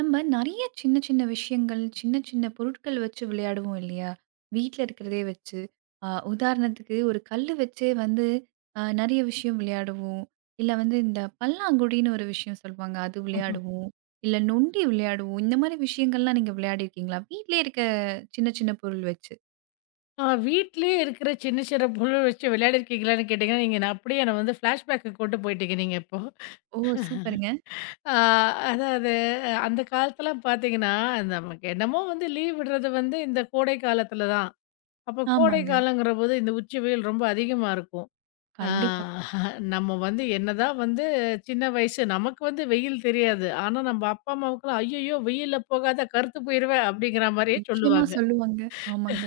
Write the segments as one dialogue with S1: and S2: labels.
S1: நம்ம நிறைய சின்ன சின்ன விஷயங்கள், சின்ன சின்ன பொருட்கள் வச்சு விளையாடுவோம் இல்லையா? வீட்ல இருக்கிறதே வச்சு. உதாரணத்துக்கு ஒரு கல்லு வச்சே வந்து அ நிறைய விஷயம் விளையாடுவோம். இல்ல வந்து இந்த பல்லாங்குழின்னு ஒரு விஷயம் சொல்லுவாங்க. அது
S2: ம்ஹ்ம்.
S1: விளையாடுவோம். இல்ல நொண்டி விளையாடுவோம். இந்த மாதிரி விஷயங்கள்லாம் நீங்க விளையாடியிருக்கீங்களா? வீட்லயே இருக்க சின்ன சின்ன பொருள் வச்சு.
S2: வீட்லயே இருக்கிற சின்ன சின்ன பொருள் வச்சு விளையாடிருக்கீங்களான்னு கேட்டீங்கன்னா, நீங்க நான் அப்படியே என்ன வந்து ஃப்ளாஷ்பேக்கு கூட்டு போயிட்டீங்க நீங்க இப்போ.
S1: ஓ! சூப்பருங்க.
S2: ஆ அதாவது அந்த காலத்துலலாம் பார்த்தீங்கன்னா, நமக்கு என்னமோ வந்து லீவ் விடுறது வந்து இந்த கோடை காலத்துல தான். அப்போ கோடை
S1: ஆமாங்க.
S2: காலங்கிறபோது இந்த உச்சி வெயில் ரொம்ப அதிகமா இருக்கும். ஆ
S1: கண்டிப்பா.
S2: நம்ம வந்து என்னதான் வந்து சின்ன வயசு நமக்கு வந்து வெயில் தெரியாது. ஆனா நம்ம அப்பா அம்மாவுக்குலாம் "ஐய்யய்யோ! வெயில்ல போகாத கருத்து போயிருவ" அப்படிங்கிற மாரியே
S1: நிச்சயமா
S2: சொல்லுவாங்க.
S1: சொல்லுவாங்க. ஆமாங்க.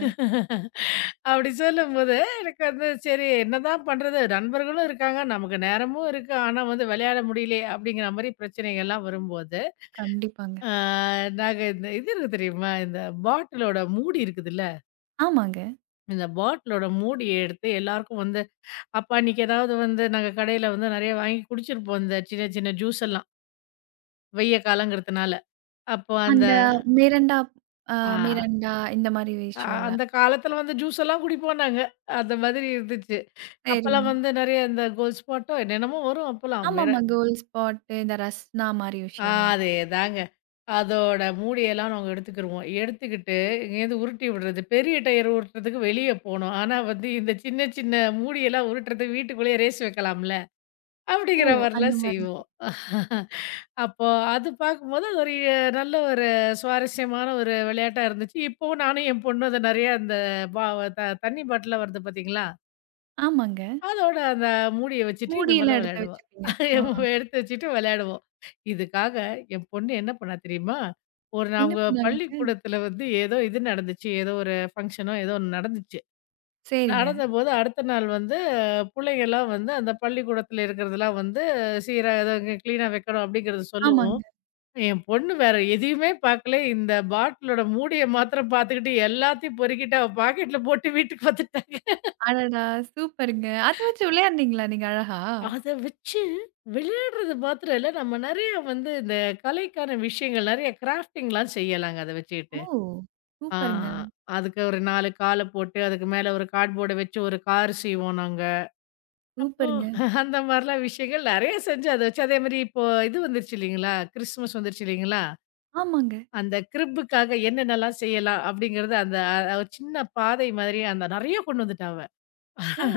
S2: அப்படி சொல்லும்போது, எனக்கு வந்து சரி என்னதான் பண்றது? நண்பர்களும் இருக்காங்க, நமக்கு நேரமும் இருக்கு. ஆனா வந்து விளையாட முடியலையே! அப்படிங்கிற மாரி பிரச்சனைகள்லாம் வரும்போது,
S1: கண்டிப்பாங்க.
S2: ஆ நாங்க இந்த இது இருக்கு தெரியுமா? இந்த பாட்டிலோட மூடி இருக்குதுல்ல,
S1: ஆமாங்க.
S2: இந்த பாட்டிலோட மூடிய எடுத்து எல்லாருக்கும் வந்து அப்ப அன்னைக்கு ஏதாவது வந்து நாங்க கடையில வந்து நெறைய வாங்கி குடிச்சிருப்போம். இந்த சின்ன சின்ன ஜூஸ் எல்லாம். வெய்ய காலங்கிறதுனால. அப்போ அந்த
S1: அந்த மிரண்டா அ
S2: ஆ
S1: மிரண்டா இந்த மாதிரி
S2: அ
S1: விஷயம்ல.
S2: அந்த காலத்துல வந்து ஜூஸ் எல்லாம் குடிப்போம் நாங்க. அந்த மாதிரி இருந்துச்சு.
S1: சரிங்க.
S2: அப்பலாம் வந்து நெறைய இந்த கோல்ட் ஸ்பாட்டோ என்னென்னமோ வரும் அப்பலாம்.
S1: ஆமாமா. கோல்ட் ஸ்பாட்டு இந்த ரஸ்னா மாரி
S2: ஆ
S1: விஷயம்லாம்.
S2: அதேதாங்க. அதோட மூடியெல்லாம் நாங்க எடுத்துக்கிருவோம். எடுத்துக்கிட்டு இங்கேருந்து உருட்டி விடுறது. பெரிய டயர் உருட்டுறதுக்கு வெளிய போணும். ஆனா வந்து இந்த சின்ன சின்ன மூடியெல்லாம் உருட்டுறதுக்கு வீட்டுக்குள்ளேயே ரேஸ் வைக்கலாம்ல.
S1: ஓ!
S2: அப்படிங்கிற
S1: அந்த
S2: மாரிலாம்
S1: மாதிரி.
S2: செய்வோம். அப்போ அது பார்க்கும்போது அது ஒரு நல்ல ஒரு சுவாரஸ்யமான ஒரு விளையாட்டா இருந்துச்சு. இப்பவும் நானும் என் பொண்ணும் அத நெறையா அந்த பா த தண்ணி பாட்டில்லாம் வருது பார்த்தீங்களா?
S1: ஆமாங்க.
S2: அதோட அந்த மூடிய வச்சுட்டு இந்த
S1: மூடியெல்லாம்
S2: மாரிலாம்
S1: எடுத்து
S2: விளையாடுவோம்.
S1: வச்சுப்பீங்க. ஆ.
S2: எடுத்து வச்சுட்டு விளையாடுவோம். இதுக்காக என் பொண்ணு என்ன பண்ணா தெரியுமா? ஒரு
S1: என்ன
S2: நாங்க
S1: பண்ணாங்கங்க?
S2: பள்ளிக்கூடத்துல வந்து ஏதோ இது நடந்துச்சு. ஏதோ ஒரு ஃபங்ஷனோ ஏதோ ஒண்ணு நடந்துச்சு.
S1: சரிங்க.
S2: நடந்தபோது அடுத்த நாள் வந்து புள்ளைங்கலாம் வந்து அந்த பள்ளிக்கூடத்துல இருக்கிறதெல்லாம் வந்து சீரா ஏதோ கிளீனா வைக்கணும் அப்படிங்கிறத சொல்லவும்,
S1: ஆமாங்க.
S2: என் பொண்ணு வேற எதையுமே பார்க்கல. இந்த பாட்டிலோட மூடிய மாத்திரம் பார்த்துக்கிட்டு எல்லாத்தையும் பொறுக்கிட்டு அவ பாக்கெட்ல போட்டு வீட்டுக்கு வந்துட்டா.
S1: அடடா! சூப்பருங்க. அத வச்சு விளையாடுனீங்களா நீங்க அழகா?
S2: அத வச்சு விளையாடுறது மாத்திரம் இல்ல, நம்ம நெறைய வந்து இந்த கலைக்கான விஷயங்கள் நெறைய கிராஃப்டிங்லாம் செய்யலாங்க அத
S1: ஓ!
S2: வச்சுக்கிட்டு. ஆ
S1: சூப்பருங்க,
S2: அதுக்கு ஒரு 4 கால போட்டு, அதுக்கு மேல ஒரு கார்ட்போர்ட வச்சு ஒரு கார் செய்வோம் நாங்க. அப்போ
S1: சூப்பருங்க.
S2: அந்த மாரிலாம் விஷயங்கள் நெறைய செஞ்சு அத வச்சு அதே மாரி இப்போ இது வந்துருச்சு இல்லைங்களா? கிறிஸ்துமஸ் வந்துருச்சு இல்லைங்களா?
S1: ஆமாங்க.
S2: அந்த கிரிப்புக்காக என்னென்னலாம் செய்யலாம்? அப்படிங்கிறது அந்த ஒரு சின்ன பாதை மாதிரி அந்த நெறைய கொண்டு வந்துட்டா அவ.
S1: ஓ!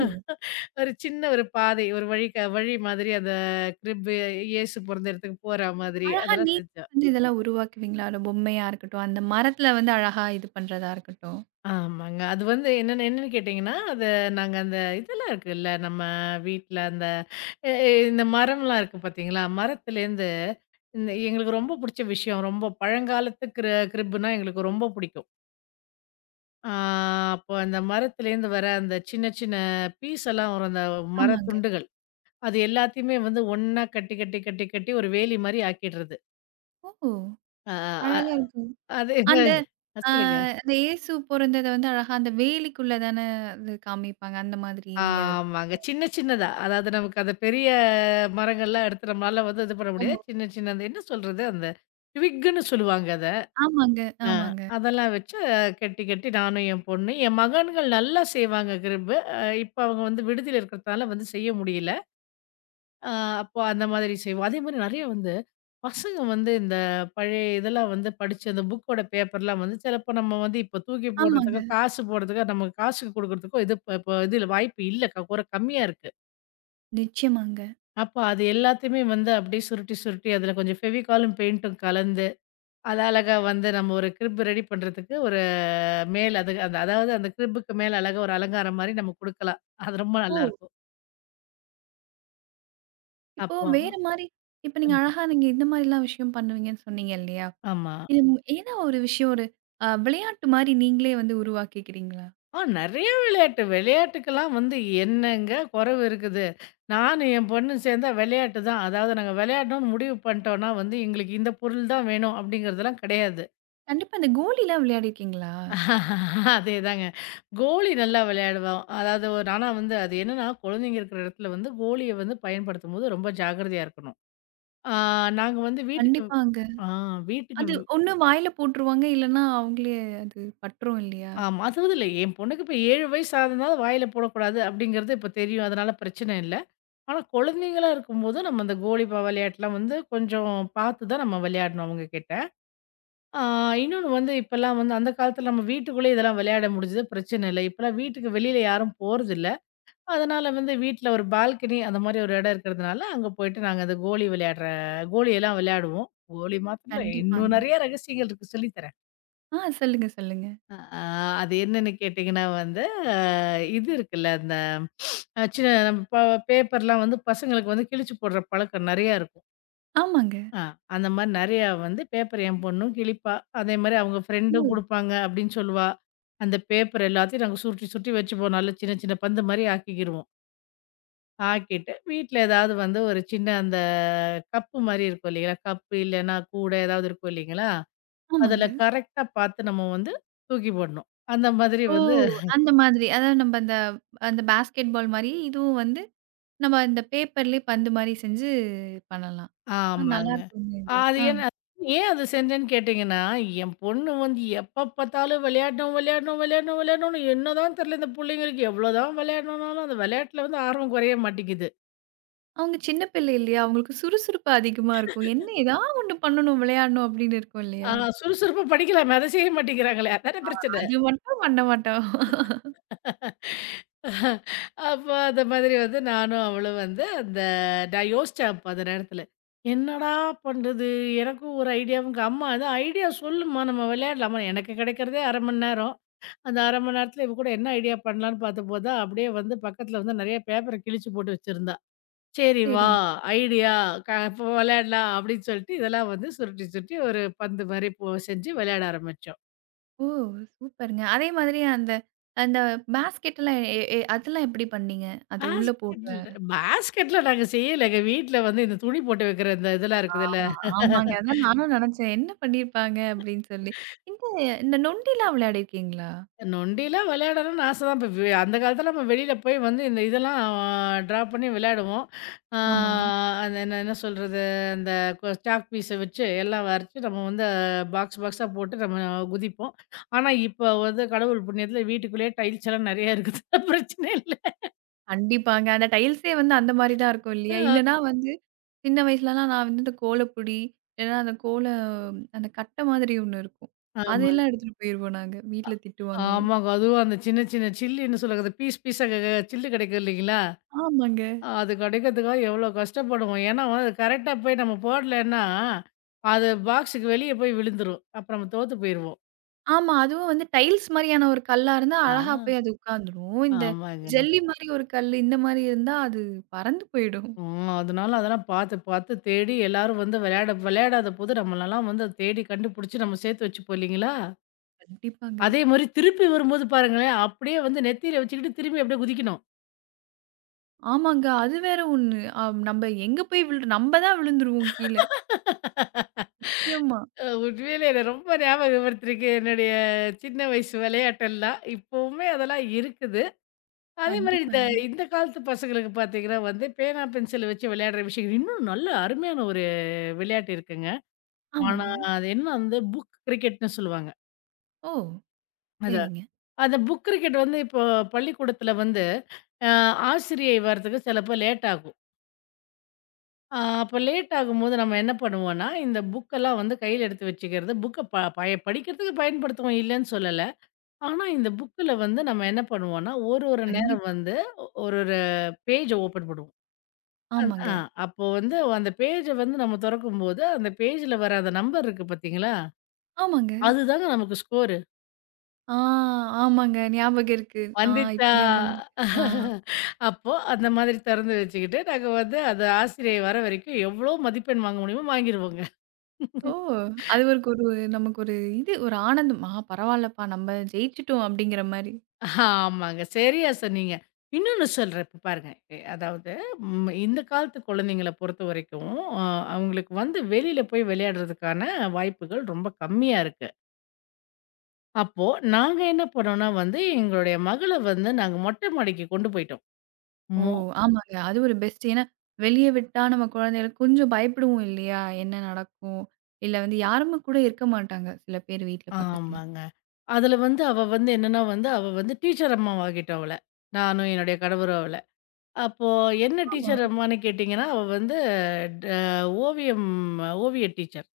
S2: ஒரு சின்ன ஒரு பாதை, ஒரு வழி வழி மாதிரி அந்த கிரிப்பு இயேசு பொறந்த இடத்துக்கு போற மாதிரி
S1: அழகா
S2: அதெல்லாம்
S1: நீங்க
S2: செஞ்சோம்.
S1: வந்து இதெல்லாம் உருவாக்குவீங்களா? ஒரு பொம்மையா இருக்கட்டும், அந்த மரத்துல வந்து அழகா இது பண்றதா இருக்கட்டும்.
S2: ஆமாங்க. அது வந்து என்னன்னு என்னன்னு கேட்டீங்கன்னா, அது நாங்க அந்த இதெல்லாம் இருக்குல்ல, நம்ம வீட்ல அந்த எ எ இந்த மரம்லாம் இருக்கு பார்த்தீங்களா? மரத்துலேருந்து இந்த எங்களுக்கு ரொம்ப புடிச்ச விஷயம். ரொம்ப பழங்காலத்து கிரிப்புனா எங்களுக்கு ரொம்ப புடிக்கும். ஆ அப்போ அந்த மரத்துலேருந்து வர அந்த சின்ன சின்ன பீஸ் எல்லாம் வரும் அந்த
S1: ஆமாங்க.
S2: மரத்துண்டுகள். அது எல்லாத்தையுமே வந்து ஒண்ணா கட்டி, கட்டி, கட்டி, கட்டி ஒரு வேலி மாரி ஆக்கிடுறது.
S1: ஓ!
S2: ஆ, அ
S1: அழகா இருக்கு.
S2: அது என்ன?
S1: அந்த அ
S2: சொல்லுங்க.
S1: அந்த இயேசு பொறந்தத வந்து அழகா அந்த வேலிக்குள்ள தான அது காமிப்பாங்க. அந்த மாதிரி நீங்க வைப்பீங்க.
S2: ஆமாங்க. சின்ன சின்னதா. அதாவது நமக்கு அந்த பெரிய மரங்கள்லாம் எடுத்து நம்மளால வந்து இது பண்ண
S1: ஓ!
S2: முடியாது. சின்ன சின்ன அந்த என்ன சொல்றது? அந்த ட்விக்குன்னு சொல்லுவாங்க அத.
S1: ஆமாங்க,
S2: அ
S1: ஆமாங்க,
S2: அதெல்லாம் வச்சு கட்டி கட்டி நானும் என் பொண்ணு, என் மகன்கள் நல்லா செய்வாங்க கிரிம்பு. இப்ப அவங்க வந்து விடுதியில இருக்கிறதுனால வந்து செய்ய முடியல. அ அப்போ அந்த மாதிரி செய்வோம். அதே மாரி நெறைய வந்து பசங்க வந்து இந்த பழைய இதெல்லாம் வந்து படிச்சு அந்த புக்கோட பேப்பர்லாம் வந்து சிலப்போ நம்ம வந்து இப்போ தூக்கி
S1: ஆமாங்க.
S2: போடுறதுக்கோ, காசு போடுறதுக்கோ, நமக்கு காசுக்கு குடுக்குறதுக்கோ இது இப்ப இப்ப இதுல வாய்ப்பு இல்ல. க குற கம்மியா இருக்கு.
S1: நிச்சயமாங்க.
S2: அப்ப அது எல்லாத்தையுமே வந்து அப்படியே சுருட்டி, சுருட்டி அதுல கொஞ்சம் ஃபெவிகாலும் பெயிண்ட்டும் கலந்து, அது அழகா வந்து நம்ம ஒரு கிரிப் ரெடி பண்றதுக்கு ஒரு மேல் அது அந்த அதாவது அந்த கிரிப்புக்கு மேல அழகா ஒரு அலங்காரம் மாரி நம்ம குடுக்கலாம். அது ரொம்ப
S1: ஓ!
S2: நல்லாருக்கும்.
S1: இப்போ
S2: அப்போ
S1: வேற மாரி இப்ப நீங்க
S2: ம்.
S1: அழகா நீங்க இந்த மாரிலாம் விஷயம் பண்ணுவீங்கன்னு சொன்னீங்க இல்லையா?
S2: ஆமா.
S1: இது ஏதா ஒரு விஷயம் ஒரு அ விளையாட்டு மாரி நீங்களே வந்து உருவாக்கிக்கிறீங்களா?
S2: நெறைய விளையாட்டு. விளையாட்டுக்கெல்லாம் வந்து என்னங்க குறைவு இருக்குது? நானும் என் பொண்ணும் சேர்ந்தா விளையாட்டு தான். அதாவது நாங்க விளையாடணும்னு முடிவு பண்ணிட்டோம்னா வந்து, எங்களுக்கு இந்த பொருள் தான் வேணும் அப்படிங்கிறதெல்லாம் கிடையாது.
S1: கண்டிப்பா இந்த கோலிலாம் விளையாடிருக்கீங்களா?
S2: அதேதாங்க. கோலி நல்லா விளையாடுவோம். அதாவது ஒரு ஆனா வந்து அது என்னன்னா, குழந்தைங்க இருக்கிற இடத்துல வந்து கோலிய வந்து பயன்படுத்தும்போது ரொம்ப ஜாக்கிரதையா இருக்கணும். ஆ நாங்க வந்து
S1: கண்டிப்பாங்க.
S2: ஆ வீட்டுக்கு
S1: அது ஒண்ணு வாயில போட்டுருவாங்க, இல்லன்னா அவங்களே அது பட்டுரும் இல்லையா?
S2: ஆமா. அதுவும் இல்ல என் பொண்ணுக்கு இப்ப 7 வயசு ஆகுதுனால வாயில போடக்கூடாது அப்படிங்கிறது இப்ப தெரியும். அதனால பிரச்சனை இல்ல. ஆனா, குழந்தைங்களா இருக்கும்போது நம்ம அந்த கோலிபா விளையாட்டுலாம் வந்து கொஞ்சம் பார்த்து தான் நம்ம விளையாடணும் அவங்க கிட்ட. ஆ இன்னொன்னு வந்து இப்பலாம் வந்து அந்த காலத்துல நம்ம வீட்டுக்குள்ளேயே இதெல்லாம் விளையாட முடிஞ்சது, பிரச்சனை இல்ல. இப்பலாம் வீட்டுக்கு வெளியில யாரும் போறதில்ல. அதனால வந்து வீட்ல ஒரு பால்கனி அந்த மாரி ஒரு இடம் இருக்கிறதுனால, அங்க போயிட்டு நாங்க அந்த கோலியெல்லாம் விளையாடுவோம். கோலி மாத்திரம் இல்ல, இன்னும்
S1: கண்டிப்பாங்க.
S2: நெறைய ரகசியங்கள் இருக்கு சொல்லித் தரேன்.
S1: ஆ சொல்லுங்க, சொல்லுங்க.
S2: ஆ அது என்னன்னு கேட்டீங்கன்னா வந்து, இது இருக்குல்ல அந்த சின்ன நம்ம பேப்பர்லாம் வந்து பசங்களுக்கு வந்து கிழிச்சு போடுற பழக்கம் நெறையா இருக்கும்.
S1: ஆமாங்க.
S2: ஆ. அந்த மாரி நெறையா வந்து பேப்பர் என் பொண்ணும் கிழிப்பா. அதேமாரி அவங்க
S1: ஓ!
S2: ஃப்ரெண்டும் குடுப்பாங்க அப்டின்னு சொல்லுவா. அந்த பேப்பர் எல்லாத்தையும் நாங்க சுருட்டி சுருட்டி வச்சுப்போம். நல்ல சின்ன சின்ன பந்து மாரி ஆக்கிக்கிருவோம். ஆக்கிட்டு வீட்ல ஏதாவது வந்து ஒரு சின்ன அந்த கப்பு மாரி இருக்கும் இல்லைங்களா? கப்பு இல்லன்னா கூட ஏதாவது இருக்கும் இல்லைங்களா?
S1: ஆமாங்க.
S2: அதுல கரெக்ட்டா பார்த்து நம்ம வந்து தூக்கி போடணும். அந்த மாதிரி
S1: ஓ!
S2: வந்து
S1: அந்த மாதிரி. அதாவது நம்ப அந்த அந்த பாஸ்கெட் பால் மாரி, இதுவும் வந்து நம்ம இந்த பேப்பர்லயே பந்து மாரி செஞ்சு பண்ணலாம். ஆ
S2: ஆமாங்க.
S1: நல்லாருக்குங்க இது.
S2: அது
S1: ஆ.
S2: என்ன ஏன் அது செஞ்சேன்னு கேட்டீங்கன்னா, என் பொண்ணு வந்து எப்ப பார்த்தாலும் விளையாடணும், விளையாடணும், விளையாடணும், விளையாடணும்னு என்னதான் தெரியல இந்த புள்ளைங்களுக்கு எவ்வளோதான் விளையாடணும்னாலும் அந்த விளையாட்டுல வந்து ஆர்வம் குறைய மாட்டேங்குது.
S1: அவங்க சின்ன பிள்ளை இல்லையா? அவங்களுக்கு சுறுசுறுப்பு அதிகமா இருக்கும். என்ன ஏதாவது ஒண்ணு பண்ணணும், விளையாடணும் அப்படின்னு இருக்கும்
S2: ஆ
S1: இல்லையா?
S2: சுறுசுறுப்பா படிக்கலாமே அத செய்ய மாட்டேங்கிறாங்களே அதானே பிரச்சனை.
S1: அது மட்டும் பண்ண மாட்டோம்.
S2: அப்ப அந்த மாதிரி வந்து நானும் அவளும் வந்து அந்த நான் யோசிச்சேன் அப்ப அந்த நேரத்துல. என்னடா பண்றது? எனக்கும் ஒரு ஐடியாவும் அம்மா அதான் ஐடியா சொல்லுமா நம்ம விளையாடலாமா? எனக்கு கிடைக்கிறதே 1/2 மணி நேரம். அந்த 1/2 மணி நேரத்துல இவ கூட என்ன ஐடியா பண்ணலான்னு பார்த்தபோதுதான், அப்படியே வந்து பக்கத்துல வந்து நெறைய பேப்பர கிழிச்சு போட்டு வச்சிருந்தா. "சரி வா,
S1: சரிங்க.
S2: ஐடியா இப்போ விளையாடலாம்" அப்படின்னு சொல்லிட்டு இதெல்லாம் வந்து சுருட்டி சுருட்டி ஒரு பந்து மாரி செஞ்சு விளையாட ஆரம்பிச்சோம்.
S1: ஓ! சூப்பருங்க. அதே மாதிரி அந்த அந்த பாஸ்கெட்லாம் எ எ அதெல்லாம் எப்படி பண்ணீங்க? அது உள்ள போடுற
S2: பாஸ்கெட்ல பாஸ்கெட்ல நாங்க செய்யலங்க. வீட்ல வந்து இந்த துணி போட்டு வைக்கிற இந்த இதெல்லாம்
S1: ஆ
S2: இருக்குதுல்ல.
S1: ஆமாங்க. அதான் நானும் நெனச்சேன். என்ன பண்ணியிருப்பாங்க அப்படின்னு சொல்லி. இந்த இந்த நொண்டிலாம் விளையாடிருக்கீங்களா?
S2: நொண்டிலாம் விளையாடணும்னு ஆசை தான். இப்ப அந்த காலத்தில நம்ம வெளியில போய் வந்து இந்த இதெல்லாம் ட்ரா பண்ணி விளையாடுவோம். ஆ
S1: ஆமாங்க.
S2: அந்த என்ன என்ன சொல்றது? அந்த சாக் பீஸ வச்சு எல்லாம் வரைச்சு நம்ம வந்து பாக்ஸ் பாக்ஸா போட்டு நம்ம குதிப்போம். ஆனா, இப்ப வந்து கடவுள் புண்ணியத்துல வீட்டுக்குள்ளேயே டைல்ஸ் எல்லாம் நெறைய இருக்குது. பிரச்சனை இல்ல.
S1: கண்டிப்பாங்க. அந்த டைல்ஸே வந்து அந்த மாரி தான் இருக்கும் இல்லையா? இல்லன்னா வந்து சின்ன வயசுலலாம் நான் வந்து இந்த கோலப்பொடி, இல்லன்னா அந்த கட்ட மாதிரி ஒண்ணு இருக்கும்.
S2: ஆமாங்க.
S1: அதெல்லாம் எடுத்துட்டு போயிருவோம் நாங்க. வீட்ல திட்டு வாங்குவோம்.
S2: ஆமாங்க. அதுவும் அந்த சின்ன சின்ன சில்லுன்னு சொல்லுவாங்க. அந்த பீஸ் பீஸா க க சில்லு கிடைக்கும் இல்லைங்களா?
S1: ஆமாங்க.
S2: அது கிடைக்கிறதுக்காக எவ்வளோ கஷ்டப்படுவோம். ஏன்னா, அது கரெக்ட்டா போய் நம்ம போடலன்னா, அது பாக்ஸுக்கு வெளிய போய் விழுந்துரும். அப்ப நம்ம தோத்து போயிருவோம்.
S1: ஆமா. அதுவும் வந்து டைல்ஸ் மாரியான ஒரு கல்லா இருந்தா
S2: ஆ,
S1: அழகா போய் அது உட்காந்துரும். இந்த
S2: ஆமாங்க.
S1: ஜல்லி மாரி ஒரு கல்லு இந்த மாரி இருந்தா அது பறந்து போயிடும்.
S2: ம். அதனால அதெல்லாம் பார்த்து பார்த்து தேடி எல்லாரும் வந்து விளையாட விளையாடாதபோது நம்மளலாம் வந்து அதை தேடி கண்டுபிடிச்சு நம்ம சேர்த்து வச்சுப்போம் இல்லைங்களா?
S1: கண்டிப்பாங்க.
S2: அதே மாரி திருப்பி வரும்போது பாருங்களேன், அப்படியே வந்து நெத்தியில வச்சுக்கிட்டு திரும்பி அப்படியே குதிக்கணும்.
S1: ஆமாங்க. அது வேற ஒண்ணு. நம்ப எங்க போய் விழு நம்ப தான் விழுந்துருவோம் கீழ. நிச்சயமா.
S2: உண்மையிலே என்ன ரொம்ப ஞாபகப்படுத்திருக்கு என்னுடைய சின்ன வயசு விளையாட்டெல்லாம். இப்பவுமே அதெல்லாம் இருக்குது. அதே மாரி இந்த
S1: கண்டிப்பாங்க.
S2: இந்த காலத்து பசங்களுக்கு பார்த்தீங்கன்னா வந்து, பேனா, பென்சில வச்சு விளையாடுற விஷயம் இன்னும் நல்ல அருமையான ஒரு விளையாட்டு இருக்குங்க. ஆனா,
S1: ஆமாங்க.
S2: அது என்ன வந்து புக் கிரிக்கெட்ன்னு சொல்லுவாங்க.
S1: ஓ!
S2: அத
S1: சரிங்க.
S2: அந்த புக் கிரிக்கெட் வந்து இப்போ பள்ளிக்கூடத்தில வந்து அ ஆசிரியை வரதுக்கு சிலப்போ லேட் ஆகும். அ அப்போ லேட் ஆகும்போது நம்ம என்ன பண்ணுவோம்னா, இந்த புக்கெல்லாம் வந்து கையில எடுத்து வச்சுக்கிறது, புக்க ப பய படிக்கிறதுக்கு பயன்படுத்துவோம் இல்லன்னு சொல்லல. ஆனா, இந்த புக்கில வந்து நம்ம என்ன பண்ணுவோம்னா, ஒரு ஒரு நேரம்
S1: கண்டிப்பா.
S2: வந்து ஒரு ஒரு பேஜ ஓப்பன் பண்ணுவோம். அந்
S1: ஆமாங்க,
S2: ஆ அப்போ வந்து அந்த பேஜ வந்து நம்ம தொறக்கும்போது, அந்த பேஜ்ல வர அந்த நம்பர் இருக்கு பார்த்தீங்களா?
S1: ஆமாங்க.
S2: அதுதாங்க நமக்கு ஸ்கோரு.
S1: ஆ ஆமாங்க. ஞாபகம் இருக்கு. ஆ இப்ப
S2: வந்துச்சா!
S1: ஞாபகம் இருக்கு. ஆ.
S2: அப்போ அந்த மாதிரி திறந்து வச்சுக்கிட்டு, நாங்க வந்து அந்த ஆசிரியை வர வரைக்கும் எவ்வளோ மதிப்பெண் வாங்க முடியுமோ வாங்கிருவோங்க.
S1: ஓ! அது ஒரு ஒரு நமக்கு ஒரு இது ஒரு ஆனந்தம். ஆ பரவால்லப்பா நம்ம ஜெயிச்சுட்டோம் அப்படிங்கிற மாரி.
S2: ஆமாங்க. சரியா சொன்னீங்க. இன்னொன்னு சொல்றேன் இப்ப பாருங்க. அதாவது இந்த காலத்து குழந்தைங்கள பொறுத்தவரைக்கும், அ அவங்களுக்கு வந்து வெளியில போய் விளையாடுறதுக்கான வாய்ப்புகள் ரொம்ப கம்மியா இருக்கு. அப்போ நாங்க என்ன பண்ணோம்னா வந்து, எங்களுடைய மகள வந்து நாங்க மொட்டை மாடிக்கு கொண்டு போயிட்டோம்.
S1: ஓ!
S2: மொ
S1: ஆமாங்க. அது ஒரு பெஸ்ட். ஏன்னா வெளிய விட்டா நம்ம குழந்தைகளுக்கு கொஞ்சம் பயப்படுவோம் இல்லையா? என்ன நடக்கும்? இல்ல வந்து யாருமே கூட இருக்க மாட்டாங்க. சில பேர் வீட்ல பக்கத்துல.
S2: ஆமாங்க. அதுல வந்து அவ வந்து என்னன்னா வந்து, அவ வந்து டீச்சர் அம்மாவாகிட்டோம் அவள. நானும் என்னுடைய கணவரும் அவள. அப்போ என்ன
S1: ஓ!
S2: டீச்சர் அம்மான்னு கேட்டீங்கன்னா, அவ வந்து ட ஓவியம் ஓவிய டீச்சர்.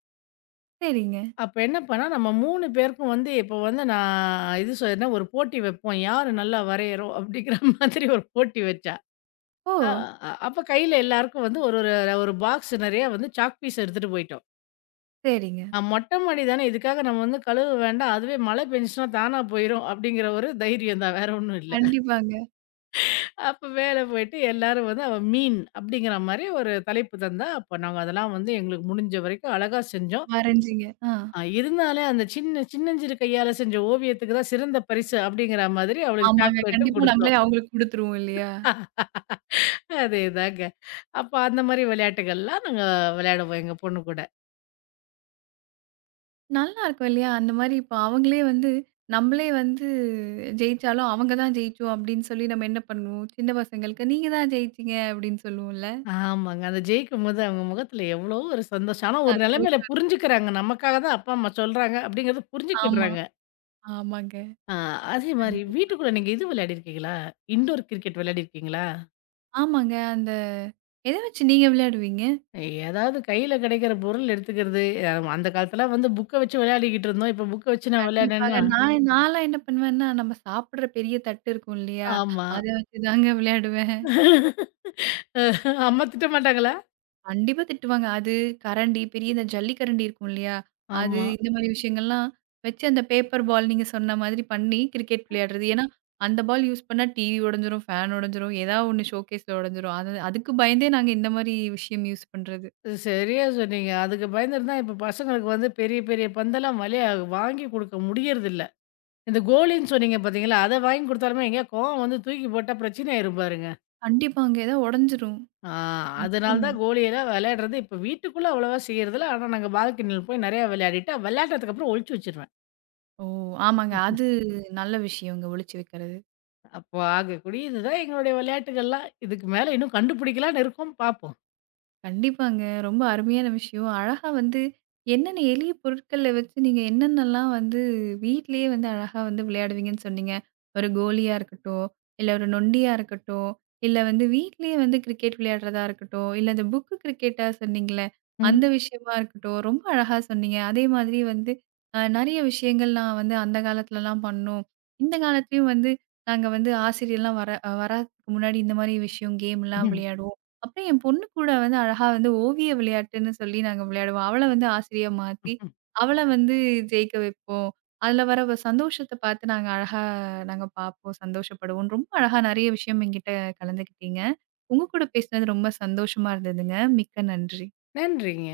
S1: சரிங்க.
S2: அப்ப என்ன பண்ணா, நம்ம 3 பேருக்கும் வந்து இப்போ வந்து நான் இது சொன்னா ஒரு போட்டி வைப்போம். யாரு நல்லா வரையறோம் அப்படிங்கிற மாதிரி ஒரு போட்டி வச்சா.
S1: ஓ!
S2: அ அ- அப்ப கையில எல்லாருக்கும் வந்து ஒரு ஒரு ஒரு பாக்ஸ் நெறைய வந்து சாக் பீஸ் எடுத்துட்டு போயிட்டோம்.
S1: சரிங்க.
S2: மொட்டை மாடி தானே, இதுக்காக நம்ம வந்து கழுவ வேண்டாம். அதுவே மழை பெஞ்சுச்சுன்னா தானா போயிரும் அப்படிங்கிற ஒரு தைரியம் தான். வேற ஒண்ணும் இல்ல.
S1: கண்டிப்பாங்க.
S2: அப்ப மேல போயிட்டு எல்லாரும் வந்து அவ மீன் அப்படிங்கிற மாரி ஒரு தலைப்பு தந்தா, அப்ப நாங்க அதெல்லாம் வந்து எங்களுக்கு முடிஞ்ச வரைக்கும் அழகா செஞ்சோம்.
S1: வரைஞ்சீங்க. ஆ.
S2: இருந்தாலே அந்த சின்ன சின்னஞ்சிறு கையால செஞ்ச ஓவியத்துக்கு தான் சிறந்த பரிசு அப்படிங்கிற மாதிரி அவளுக்கு
S1: ஆமாங்க.
S2: சாக்லேட்டும்
S1: கண்டிப்பா
S2: குடுத்தோம்.
S1: நம்மளே அவங்களுக்கு குடுத்துருவோம் இல்லையா?
S2: அதேதாங்க. அப்ப அந்த மாரி விளையாட்டுகள்லாம் நாங்க விளையாடுவோம் எங்க பொண்ணு கூட.
S1: நல்லா இருக்கும் இல்லையா? அந்த மாரி இப்ப அவங்களே வந்து, நம்மளே வந்து ஜெயிச்சாலும் அவங்க தான் ஜெயிச்சோம் அப்படின்னு சொல்லி நம்ம என்ன பண்ணுவோம்? சின்ன பசங்களுக்கு நீங்க தான் ஜெயிச்சீங்க அப்படின்னு சொல்லுவோம்ல.
S2: ஆமாங்க. அத ஜெயிக்கும்போது அவங்க முகத்துல எவ்வளோ ஒரு சந்தோஷம். ஆனா ஒரு நிலைமையில
S1: சந்தோஷம் இருக்கும்.
S2: புரிஞ்சுக்கிறாங்க. நமக்காக தான் அப்பா, அம்மா சொல்றாங்க அப்படிங்கிறத
S1: ஆமா,
S2: புரிஞ்சுக்கிடுறாங்க.
S1: ஆமாங்க.
S2: ஆ அதே மாரி
S1: கண்டிப்பா.
S2: வீட்டுக்குள்ள நீங்க இது விளையாடியிருக்கீங்களா? Indoor cricket விளையாடியிருக்கீங்களா?
S1: ஆமாங்க. அந்த எத வச்சு நீங்க விளையாடுவீங்க?
S2: ஏதாவது கையில கிடைக்கிற பொருள் எடுத்துக்கிறது. அந்த காலத்துல வந்து புக்க வச்சு விளையாடிக்கிட்டு இருந்தோம். இப்ப புக்க வச்சு நான்
S1: கண்டிப்பாங்க.
S2: விளையாடேன்னா
S1: நான்லாம் என்ன பண்ணுவேன்னா, நம்ம சாப்பிடுற பெரிய தட்டு இருக்கும் இல்லையா?
S2: ஆமா.
S1: அத வச்சு தாங்க விளையாடுவேன்.
S2: அஹ் அம்மா திட்ட மாட்டாங்களா?
S1: கண்டிப்பா திட்டுவாங்க. அது கரண்டி, பெரிய இந்த ஜல்லி கரண்டி இருக்கும் இல்லையா? அது
S2: ஆமா.
S1: இந்த மாரி விஷயங்கள்லாம் வச்சு அந்த பேப்பர் பால் நீங்க சொன்ன மாதிரி பண்ணி கிரிக்கெட் விளையாடுறது. ஏன்னா, அந்த பால் யூஸ் பண்ணா டிவி உடைஞ்சிரும், ஃபேன் உடைஞ்சிரும், ஏதாவது ஒண்ணு ஷோகேஸ்ல உடைஞ்சிரும். அது அதுக்கு பயந்தே நாங்க இந்த மாரி விஷயம் யூஸ் பண்றது.
S2: சரியா சொன்னீங்க. அதுக்கு பயந்துட்டு தான் இப்ப பசங்களுக்கு வந்து பெரிய பெரிய பந்தெல்லாம் வளைய வாங்கி குடுக்க முடியறதில்ல. இந்த கோலின்னு சொன்னீங்க பார்த்தீங்களா, அத வாங்கி குடுத்தாலுமே எங்கேயா கோவம் வந்து தூக்கி போட்டா பிரச்சனை ஆயிரும் பாருங்க.
S1: கண்டிப்பாங்க. ஏதா உடைஞ்சிரும்.
S2: ஆ அதனால
S1: நிச்சயமா.
S2: தான் கோலியெல்லாம் விளையாடுறது இப்ப வீட்டுக்குள்ள அவ்வளவா செய்றதில்ல. ஆனா நாங்க பால்கனியில போய் நெறையா விளையாடிட்டு, விளையாடுனதுக்கு அப்புறம் ஒழிச்சு வச்சுருவேன்.
S1: ஓ! ஆமாங்க. அது நல்ல விஷயங்க ஒளிச்சு வைக்கிறது.
S2: அப்போ ஆகக்கூடிய இதுதான் எங்களுடைய விளையாட்டுகள்லாம். இதுக்கு மேல இன்னும் கண்டுபிடிக்கலான்னு இருக்கோம். பார்ப்போம்.
S1: கண்டிப்பாங்க. ரொம்ப அருமையான விஷயம். அழகா வந்து என்னென்ன எளிய பொருட்கள்ல வச்சு நீங்க என்னென்னலாம் வந்து வீட்லயே வந்து அழகா வந்து விளையாடுவீங்கன்னு சொன்னீங்க. ஒரு கோலியா இருக்கட்டும், இல்ல ஒரு நொண்டியா இருக்கட்டும், இல்ல வந்து வீட்லயே வந்து கிரிக்கெட் விளையாடுறதா இருக்கட்டும், இல்ல இந்த புக்கு கிரிக்கெட்டா சொன்னீங்கல்ல,
S2: ம்.
S1: அந்த விஷயமா இருக்கட்டும். ரொம்ப அழகா சொன்னீங்க. அதே மாதிரி வந்து நெறைய விஷயங்கள் நான் வந்து அந்த காலத்துலலாம் பண்ணோம். இந்த காலத்துலயும் வந்து நாங்க வந்து ஆசிரியர்லாம் வர வராதுக்கு முன்னாடி இந்த மாரி விஷயம் கேம்லாம் விளையாடுவோம். அப்புறம் என் பொண்ணு கூட வந்து அழகா வந்து ஓவிய விளையாட்டுன்னு சொல்லி நாங்க விளையாடுவோம். அவள வந்து ஆசிரியா மாத்தி, அவள வந்து ஜெயிக்க வைப்போம். அதுல வர வ சந்தோஷத்த பார்த்து நாங்க அழகா நாங்க பார்ப்போம், சந்தோஷப்படுவோம். ரொம்ப அழகா நெறைய விஷயம் என்கிட்ட கலந்துக்கிட்டீங்க. உங்க கூட பேசினது ரொம்ப சந்தோஷமா இருந்ததுங்க. மிக்க நன்றி.
S2: நன்றிங்க.